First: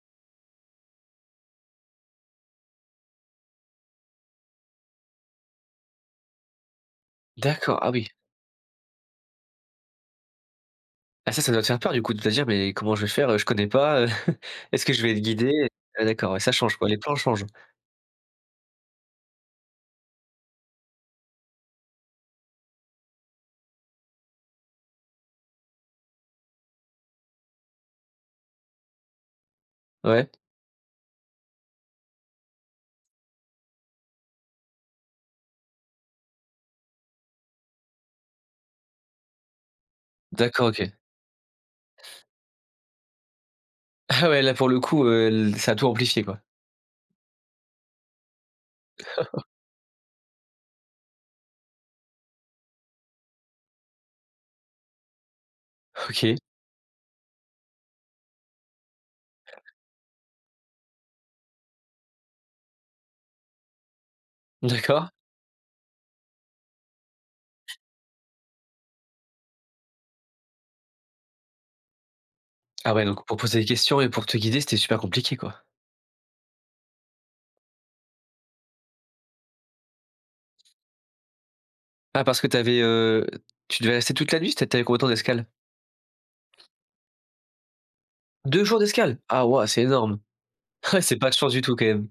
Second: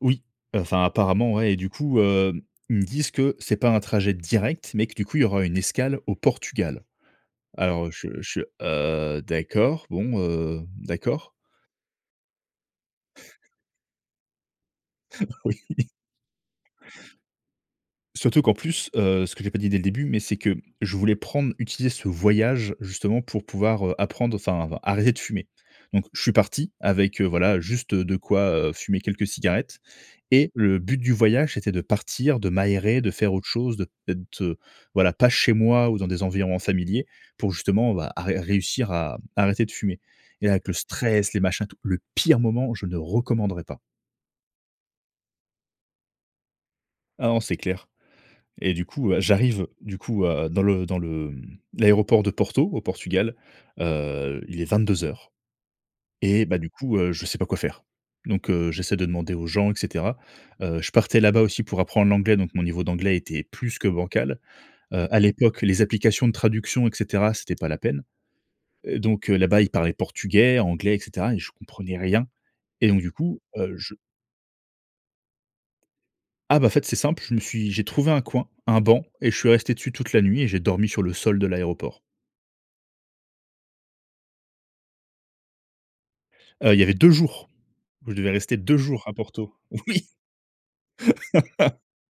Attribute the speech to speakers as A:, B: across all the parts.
A: Oui, heu, enfin, apparemment, ouais et du coup, hem, ils me disent que c'est pas un trajet direct, mais que du coup, il y aura une escale au Portugal.
B: D'accord,
A: Alors
B: ah
A: je
B: oui.
A: je heu, d'accord, bon, heu,
B: Ah
A: d'accord.
B: ça, ça doit te faire peur, du coup, de te dire: «Beh, comment je vais faire, heu, je connais pas, heu. Est-ce que je vais être
A: Oui.
B: guidé?», ah d'accord, ouais, ça change, quoi. Les plans changent.
A: Surtout qu'en plus, heu, ce que j'ai pas dit, dès le début, mais c'est que je voulais prendre utiliser ce voyage, justement, pour pouvoir, heu, apprendre, enfin, arrêter de fumer. Donc je suis parti avec, heu, voilà, juste de quoi, heu, fumer quelques cigarettes
B: Ouais.
A: et le but du voyage, c'était de partir, de m'aérer, de faire autre chose, de d'être, heu, voilà, pas chez moi ou dans des environs familiers, pour justement, bah, à ré réussir à, mmh, arrêter de fumer et avec
B: D'accord,
A: le
B: OK.
A: stress, les machins, tout, le pire moment où je ne recommanderais pas.
B: Ah ouais, là, pour le coup, heu l ça a tout amplifié, quoi.
A: Ah non, c'est clair, et du coup, heu, j'arrive, du coup, heu, dans le dans le, mmh, l'aéroport de Porto, au Portugal. Heu, il est 22:00
B: OK.
A: et bah, du coup, heu, je sais pas quoi faire. Donc, heu, j'essaie de demander aux gens et cetera. Heu, je partais là-bas aussi pour apprendre l'anglais, donc mon niveau d'anglais était plus que bancal. Heu,
B: D'accord.
A: à l'époque, les applications de traduction, et cetera, c'était pas la peine. Heu, donc heu, là-bas, ils parlaient portugais, anglais, et cetera et je comprenais rien et
B: Ah
A: donc
B: ouais,
A: du
B: donc pour
A: coup,
B: poser des
A: heu, je
B: questions et pour te guider, c'était super compliqué, quoi.
A: Ah bah, fait, c'est simple, je me suis j'ai trouvé un coin, un banc et je suis resté dessus toute la nuit et j'ai dormi sur le sol de l'aéroport.
B: Ah parce que tu avais, heu, tu devais rester toute la nuit, c'était tu avais combien de temps d'escale?
A: Heu, il y avait 2 jours où je devais rester
B: 2
A: 2
B: jours
A: jours à
B: d'escale! Ah
A: Porto.
B: waouh, c'est
A: Oui.
B: énorme. Eh! C'est pas de chance du tout, quand même.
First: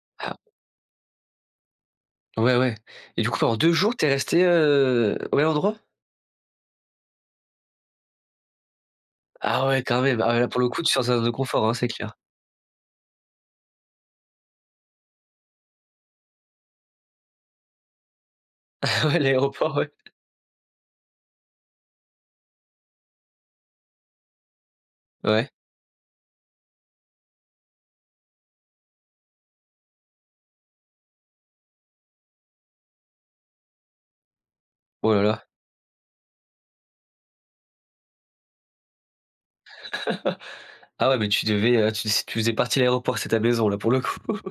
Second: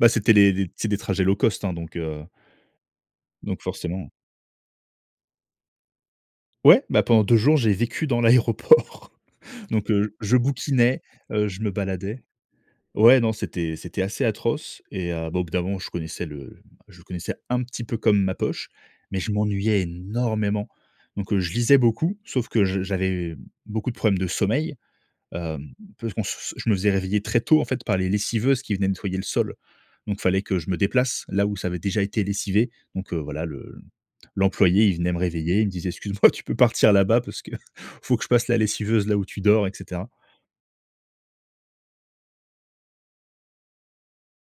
A: Bah, c'était
B: Ah.
A: les les c'est des trajets low cost, hein, donc, heu
B: Ouais, ouais. Et du coup, pendant
A: donc
B: 2 jours, tu es
A: forcément.
B: resté, heu, au même endroit?
A: Ouais, bah, pendant 2 jours, j'ai vécu dans l'aéroport,
B: Ah ouais,
A: donc
B: quand
A: heu,
B: même. Ah
A: je
B: bah, là, pour le coup, tu
A: bouquinais,
B: sors de ta zone de
A: heu, je
B: confort,
A: me
B: hein, c'est clair.
A: baladais Ouais, non, c'était c'était assez atroce et heu, bah, au bout d'un moment, je connaissais le je connaissais un petit peu comme ma poche,
B: Ah ouais,
A: mais je
B: l'aéroport,
A: m'ennuyais
B: ouais.
A: énormément. Donc, heu, je lisais beaucoup. Sauf que je j'avais beaucoup de problèmes de sommeil.
B: Ouais.
A: Hem, parce qu'on se je me faisais réveiller très tôt, en fait, par les lessiveuses qui venaient nettoyer le sol. Donc fallait que je me déplace là, où ça avait déjà été lessivé. Donc heu, voilà, le l'employé, il
B: Oh
A: venait me
B: là là.
A: réveiller, il me disait: «Excuse-moi, tu peux partir là-bas parce que faut que je passe la lessiveuse là où tu dors» et cetera.
B: Ah ouais, mais tu devais, heu, tu s tu faisais partie de l'aéroport. C'est ta maison, là, pour le coup.